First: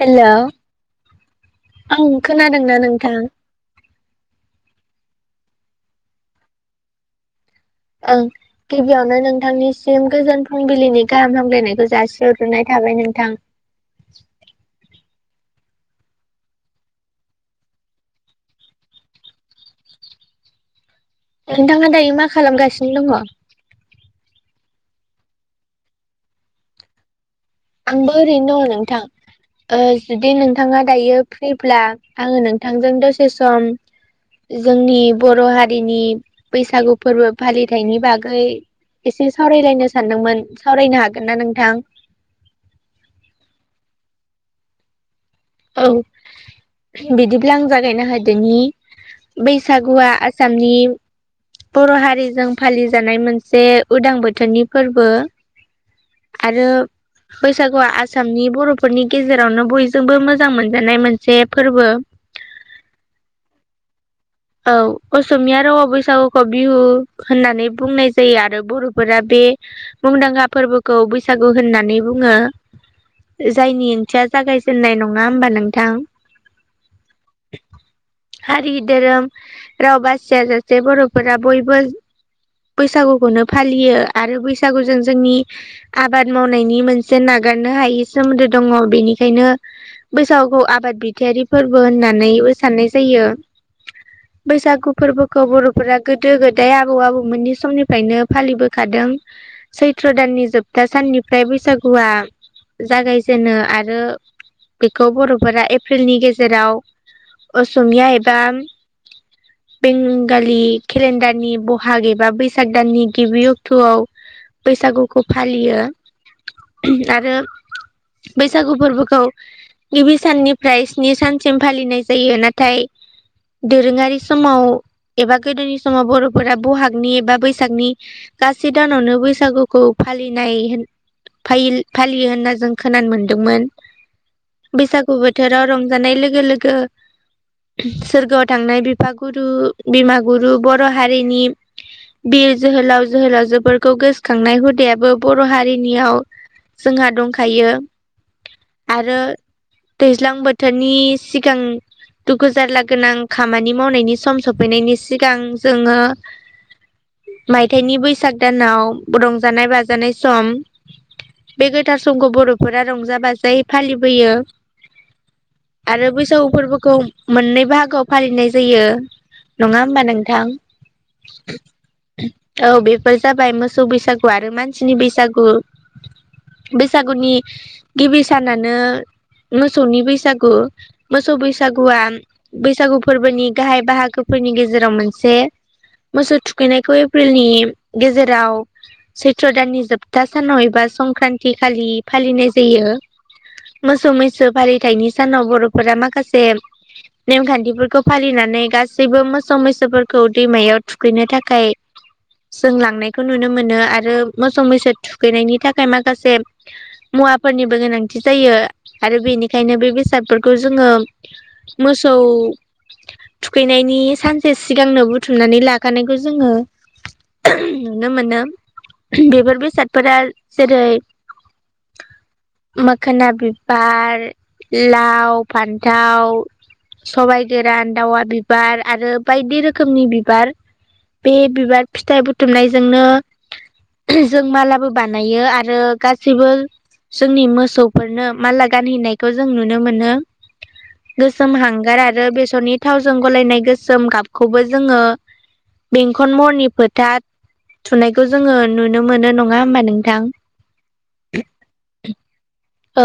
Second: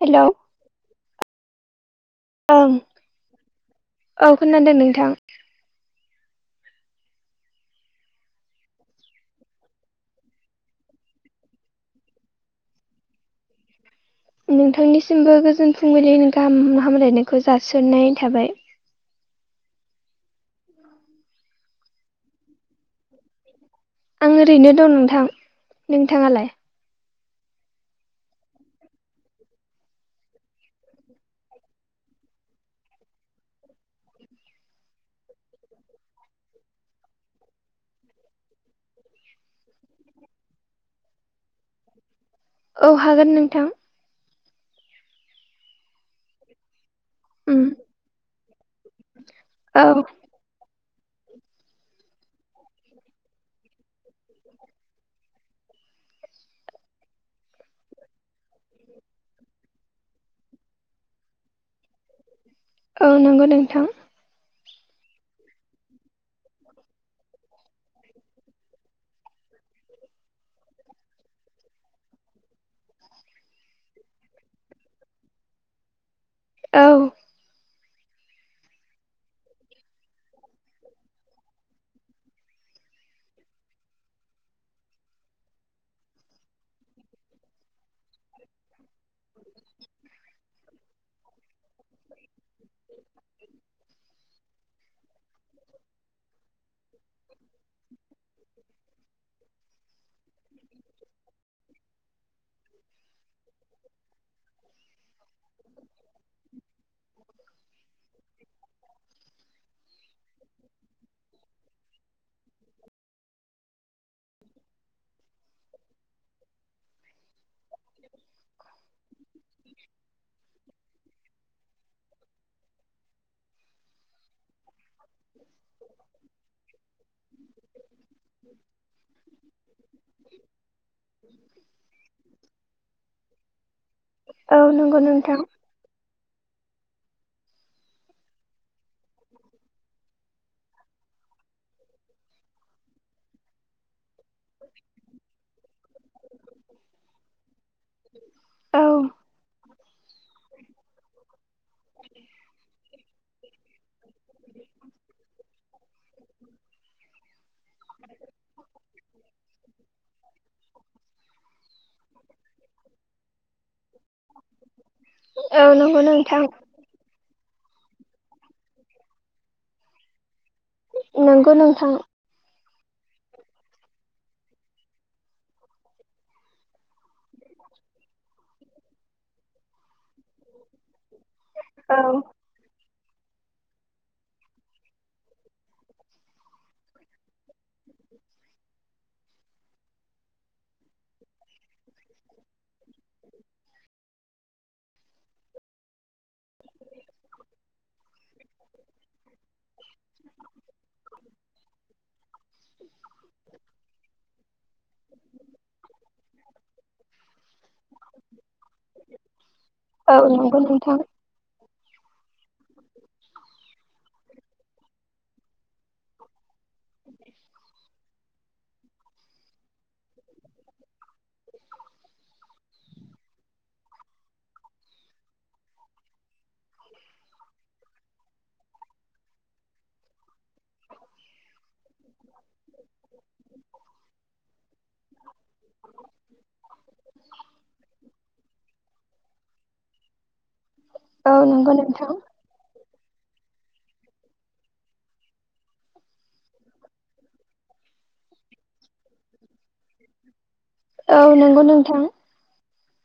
हेल' hello ओं ओं खोनादोंना नोंथां? औ खोनादो नोंथां। ओं। गिबियावनो नोंथांनिसिम गोजोन फुंबिलिनि गाहाम हामगलायनायखौ जासिहरग्रोनायखौ थाबाय नोंथां। नोंथांनिसिमबो गोजोन फुंबिलि गाहाम हामलायनायखौ जसिननाय थाबाय। नोंथाङा दायो मा खालामगासिनो दङ। आं ओरैनो दं नोंथां। नोंथाङालाय? आंबो ओरैनो दङ नोंथां। जुदि नोंथाङा दायो फ्रिब्ला आङो नोंथांजों दसे सम जोंनि बर' हारिनि बैसागु फोरबो फालिथायनि बागै एसे सावरायलायनो सानदोंमोन सावरायनो हागोन ना नोंथां औ हागोन नोंथां। औ बिदिब्ला उम आं जागायना होदोनि। औ बैसागुआ आसामनि बर' हारिजों फालिजानाय मोनसे उदां बोथोरनि फोरबो। आरो बैसागुआ आसामनि बर'फोरनि गेजेरावनो बयजोंबो मोजां मोजां मोनजानाय मोनसे फोरबो। औ नंगौ नोंथां। औ असमिया रावाव बैसागुखौ बिहु होननानै बुंनाय जायो आरो बर'फोरा बे मुंदांखा फोरबोखौ बैसागु होननानै बुङो। जायनि ओंथिया जागायजेननाय नङा होमबा नोंथां। औ। हारि, धोरोम राव बासिया जासे बर'फोरा बयबो बैसागुखौनो फालियो आरो बैसागुजों जोंनि आबाद मावनायनि मोनसे नागारनो हायि सोमोन्दो दङ। बेनिखायनो बैसागखौ आबाद बिथायारि फोरबो होननानैबो साननाय जायो। बैसागु फोरबोखौ बर'फोरा गोदो गोदाय आबौ आबौमोननि समनिफ्रायनो फालिबोखादों। सैथ्र' दाननि जोबथा साननिफ्राय बैसागुआ जागायजेनो आरो बेखौ बर'फोरा एप्रिलनि गेजेराव असमिया एबा बेंगलि केलेन्डारनि बहाग एबा बैसाग दाननि गिबियाव बथ'आव बैसागुखौ फालियो आरो बैसागु फोरबोखौ गिबि साननिफ्राय स्नि सानसिम फालिनाय जायो। नाथाय दोरोङारि समाव एबा गोदोनि समाव बर'फोरा बहागनि एबा बैसागनि गासै दानावनो बैसागुखौ फालिनाय फालियो होनना जों खोनानो मोनदोंमोन। औ नंगौ बैसागु नोंथां बोथोराव रं नाय लोगो लोगो सोरग थांनाय बिफा गुरु बिमा गुरु बर' हारिनि बिर जोहोलाव जोहोलावजोफोरखौ गोसो खांनाय हुदायाबो बर' हारिनियाव जोंहा दंखायो। औ आरो दैज्लां बोथोरनि सिगां दुखु जारला गोनां खामानि मावनायनि सम सफैनायनि सिगां जोङो मायथायाइनि बैसाग दानाव रंजानाय बाजानाय सम बे गोथार समखौ बर'फोरा रंजा बाजायै फालिबोयो औ नंगौ आरो नोंथां बैसागु फोरबोखौ मोननै बाहागोआव फालिनाय जायो नङा होमबा नोंथां। नंगौ नोंथां। औ बेफोर जाबाय मोसौ बैसागु आरो मानसिनि बैसागु। बैसागुनि गिबि सानानो मोसौनि बैसागु। मोसौ औ बैसागुआ बैसागु फोरबोनि गाहाइ बाहागोफोरनि गेजेराव मोनसे। मोसौ थुखैनायखौ एप्रिलनि गेजेराव सैत्र दाननि जोबथा सानाव एबा संक्रान्ति खालि फालिनाय जायो। मोसौ मैसो फालिथायाइनि सानाव बर'फोरा माखासे नेमखान्थिफोरखौ फालिनानै गासैबो मोसौ मैसोफोरखौ दैमायाव थुखैनो थाखाय जों लांनायखौ नुनो मोनो आरो मोसौ मैसो थुखैनायनि थाखाय माखासे मुवाफोरनिबो गोनांथि जायो आरो बेनिखायनो बे औ बेसादफोरखौ नंगौ जोंङो। नोंथां मोसौ थुखैनायनि सानसे सिगांनो बुथुमनानै लाखानायखौ जोंङो। नुनो मोनो बेफोर बेसादफोरा जेरै - मोखोना बिबार लाव फान्थाव सबायाइ गोरान दावा बिबार आरो बायदि रोखोमनि बिबार बे बिबार फिथाइ बुथुमनायजोंनो जों मालाबो बानायो आरो गासिबो जोंनि मोसौफोरनो माला गानहैनाय जों नुनो मोनो औ गोसोम नंगौ हांगार नोंथां आरो बेसरनि थावजों गलायनाय गोसोम गाबखौबो जोंङो। बेंखन महरनि फोथार थुनायखौ जोंङो नुनो मोनो नंङा होमबा नोंथां औ नंगौ नोंथां औ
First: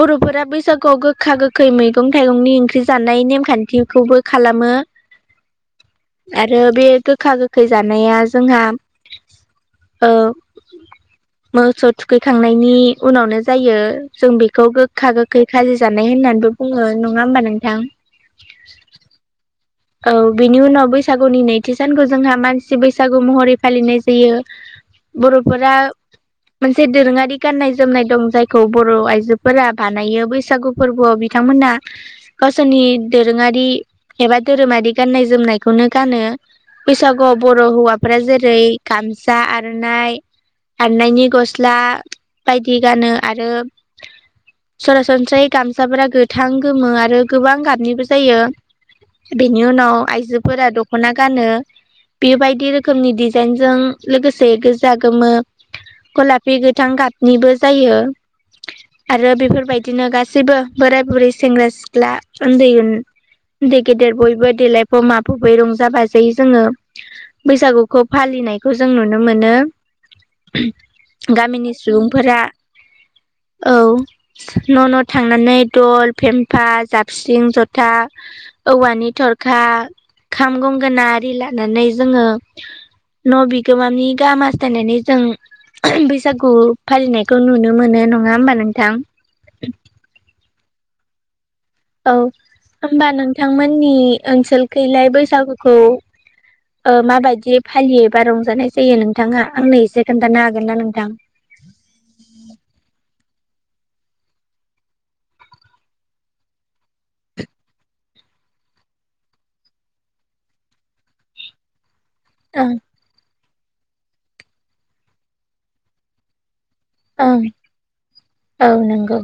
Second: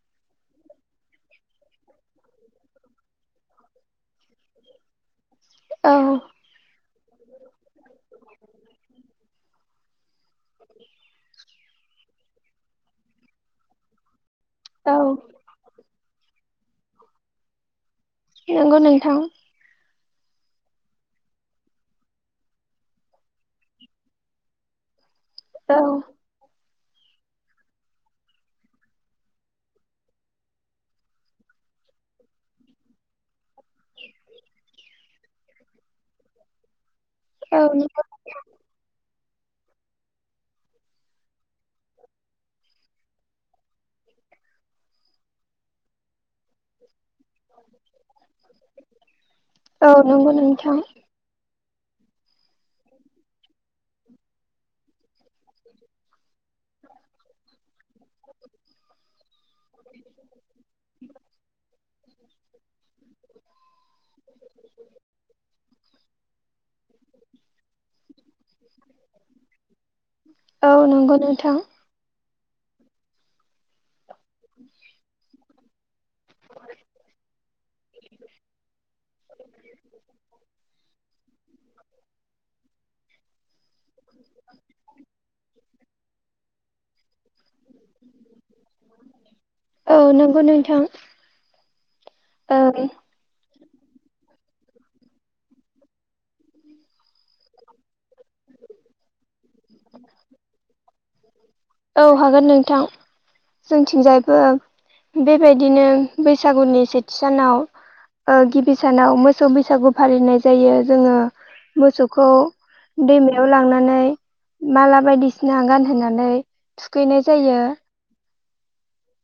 बर'फोरा बैसागुआव गोखा गोखै मैगं थाइगंनि ओंख्रि जानाय नेमखान्थिखौबो खालामो औ आरो बे गोखा गोखै जानाया जोंहा। ओ मोसौ थुखैखांनायनि उनावनो जायो। जों बेखौ औ गोखा गोखै खालि जानाय होननानैबो बुङो, नंङा होमबा नोंथां? नोंगौ नोंथां। औ बिनि उनाव बैसागुनि नैथि सानखौ जोंहा मानसि बैसागु महरै फालिनाय जायो। बर'फोरा। औ मोनसे दोरोङारि गाननाय जोमनाय दं जायखौ बर' आइजोफोरा बानायो बैसागु फोरबोआव बिथांमोना। गावसोरनि दोरोंङारि एबा। धोरोमारि गान्नाय जोमनायखौनो गानो बैसागुआव औ बर' हौवाफ्रा जेरै - गामसा आर'नाइ। आरनायनि गस्ला बायदि गानो आरो। सरासनस्रायै गामसाफोरा गोथां गोमो आरो गोबां गाबनिबो जायो। बेनि औ उनाव नंगौ आइजोफोरा नोंथां दख'ना गानो। बेबायदि रोखोमनि डिजाइनजों लोगोसे गोजा गोमो। गलापि गोथां गााथनिबो जायो। आरो बेफोरबायदिनो गासैबो बोराय बुरै सेंग्रा सिख्ला ओन्दै ओ गेदेर बयबो देलायफ माफबै रंजा बाजायो जोंङो। बैसागुखौ फालिनायखौ जों नुनो मोनो। औ नंगौ नोंथां गामिनि सुबुंफोरा औ। न' न' थांनानै दल, फेम्फा, जाबस्रिं, ज'था। औवानि थरखा, खाम, गंगोनाथ। लानानै जोंङो न' बिगोमानि गाहामासथायनानै जों। बैसागु फालिनायखौ नुनो मोनो नंङा होमबा नोंथां। औ नंगौ नोंथां। औ ओं होमबा नोंथांमोननि ओनसोलखैलाय बैसागुखौ। ओ माबायदि फालियोबा रंजानाय जायो नोंथांङा आंनो एसे खोन्थानो हागोन ना नोंथां? औ हागोन नोंथां। जोंथिंजायबो बेबायदिनो बैसागुनि सेथि सानाव। ओ गिबि सानाव मोसौ बैसागु फालिनाय जायो जोंङो। मोसौखौ ओं दैमायाव लांनानै माला बायदिसिना गानहोनानै। थुखैनाय ओं जायो। औ नंगौ।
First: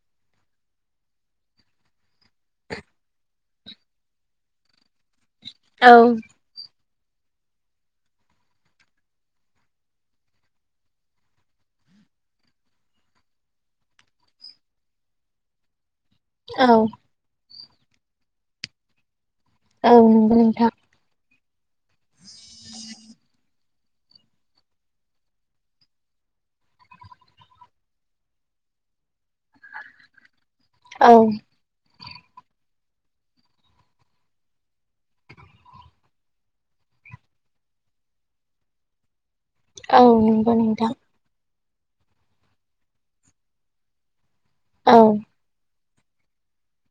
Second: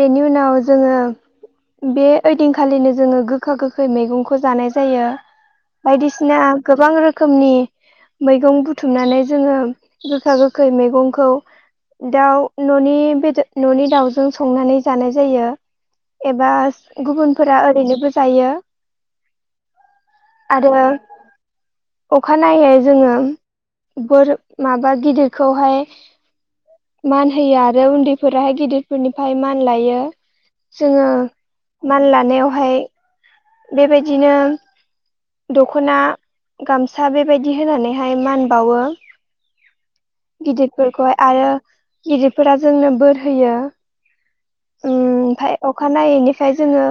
बेनि उनाव जोङो बे ओइदिंखालिनो जोङो गोखा-गोखै मैगंखौ जानाय जायो। औ बायदिसिना गोबां रो खोमनि मैगं बुथुमनानै जोङो गोखा-गोखै मैगंखौ दाउ न'नि बेद न'नि दाउजों संनानै जानाय जायो एबा औ गुबुनफोरा ओरैनोबो जायो। औ नोंगौ नोंथां। आरो अखानायै जोङो बोर माबा गिदिरखौहाय। मान होयो आरो उन्दैफोराहाय गिदि रफोरनिफ्राय मान लायो जोङो औ मान लानायावहाय बेबायदिनो दख'ना गामसा बेबायदि होनानैहाय मान बावो। औ नंगौ नोंथां गिदिरफोरखौ हाय आरो गिदिरफोरा जोंनो बोर होयो औ ओमफ्राय अखानायैनिफ्राय जोङो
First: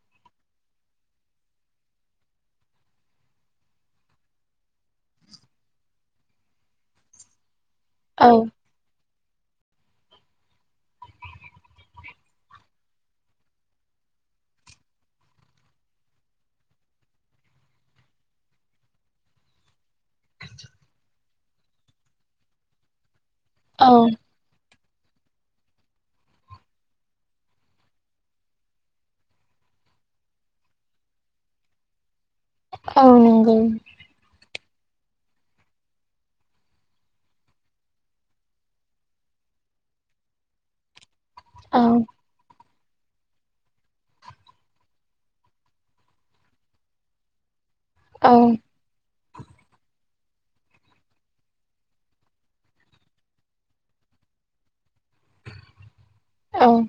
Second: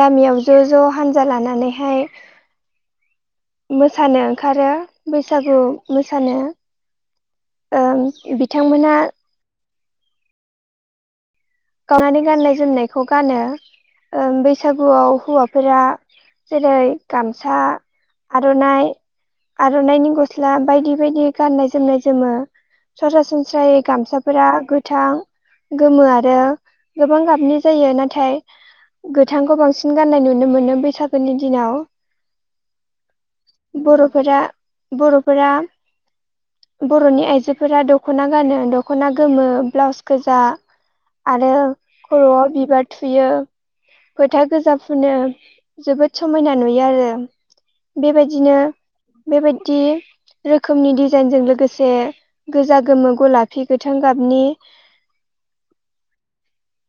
गामियाव ज' ज' हानजा लानानैहाय मोसानो ओंखारो बैसागु मोसानो ओं औ बिथांमोना गावनानै गाननाय जोमनायखौ गानो ओं बैसागुआव हौवाफोरा जेरै गामसा आर'नाइ आर'नाइनि गस्ला बायदि बायदि गाननाय-जोमनाय जोमो सरासनस्रायै औ गामसाफोरा गोथां, गोमो आरो गोबां गाबनि जायो नाथाय गोथांखौ बांसिन गाननाय नुनो मोनो बैसागोनि दिनाव औ नोंगौ बर'फोरा बर'फोरा बर'नि आइजोफोरा दख'ना गानो दख'ना गोमो ब्लाउस गोजा आरो औ खर'आव बिबार थुयो फोथा गोजा फुनो जोबोद समायना नुयो आरो औ बेबायदिनो बेबायदि रोखोमनि डिजाइनजों लोगोसे गोजा, गोमो, गलाफि, गोथां गाबनि औ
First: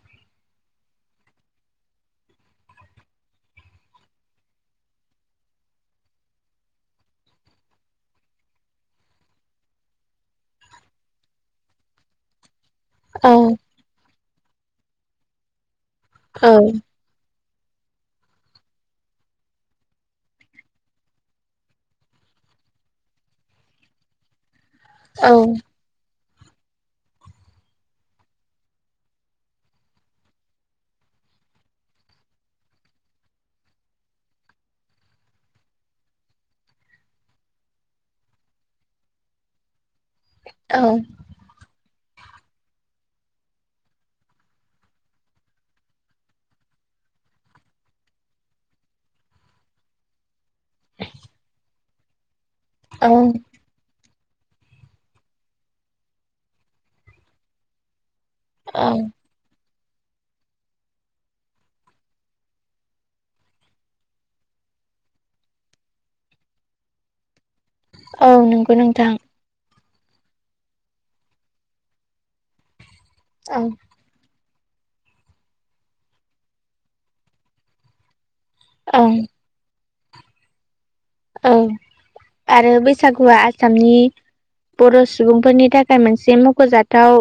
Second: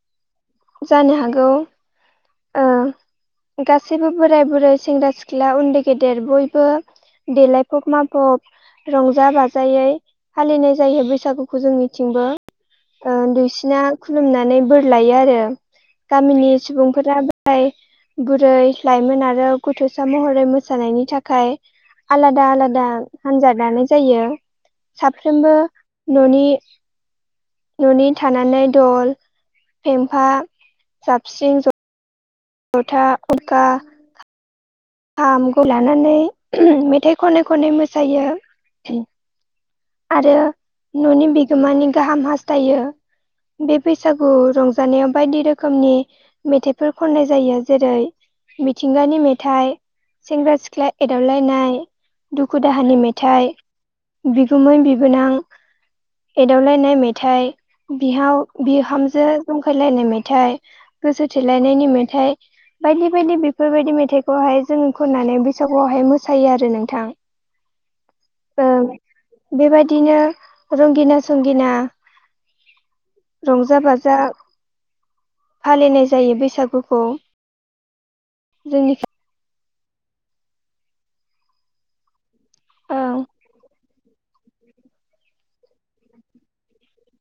जानो हागौ ओ गासैबो बोराय-बुरै सेंग्रा-सिख्ला उन्दै-गेदेर बयबो देलाय फब माफब रंजा-बाजायै फालिनाय जायो बैसागुखौ जोंनिथिंबो ओ औ दुइसिना खुलुमनानै बोर लायो आरो गामिनि सुबुंफोरा बोराय बुरै लाइमोन आरो गथ'सा महरै मोसानायनि थाखाय आलादा आलादा हान्जा दानाय जायो औ साफ्रोमबो न'नि न'नि थानानै दल फेमफा जाबख्रिं ज जथा खखा खाहामखौ लानानै मेथाइ खनै खनै मोसायो। आरो औ न'नि बिगोमानि गाहाम हास्थायो। बे बैसागु रंजानायाव बायदि रोखोमनि मेथाइफोर खननाय जायो जेरै मिथिंगानि मेथाइ सेंग्रा-सिख्ला एदावलायनाय दुखु दाहानि औ मेथाइ बिगुउमै बिबोनां एदावलायनाय मेथाइ बिहाव बिहामजो जंखायलायनाय मेथाइ गोसो थोलायनायनि मेथाइ बायदि बायदि बेफोरबायदि मेथाइखौहाय जों खननानै बैसागुआवहाय मोसायो आरो नोंथां। नंगौ औ नोंथां बेबायदिनो रंगिना संगिना औ रंजा बा जा फालिनाय जायो बैसागुखौ जोंनि ओं ओं आरो ओं बैसागुआ आसामनि बर' सुबुंफोरनि थाखाय मोनसे मख'जाथाव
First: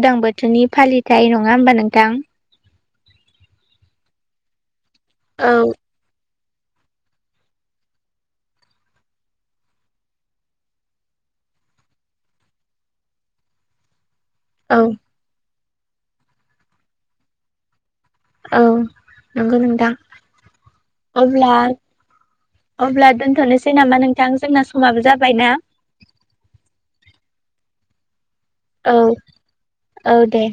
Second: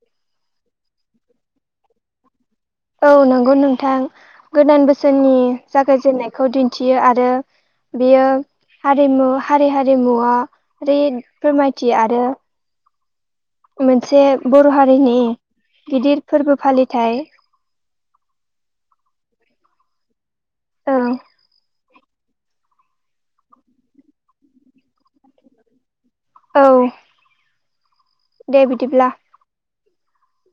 उदां बोथोरनि फालिथाइ नङा होमबा नोंथां? औ नंगौ नोंथां गोदान बोसोरनि औ जागायजेननायखौ दिन्थियो आरो बियो हारिमु हारि हारिमुवा ओरि फोरमायथि आरो मोनसे बर' औ हारिनि गिदिर फोरबो फालिथाय। औ नंगौ नोंथां औ अब्ला अब्ला दोनथ'नोसै नामा नोंथां जोंना समाबो जाबाय ना औ दे बिदिब्ला औ औ दे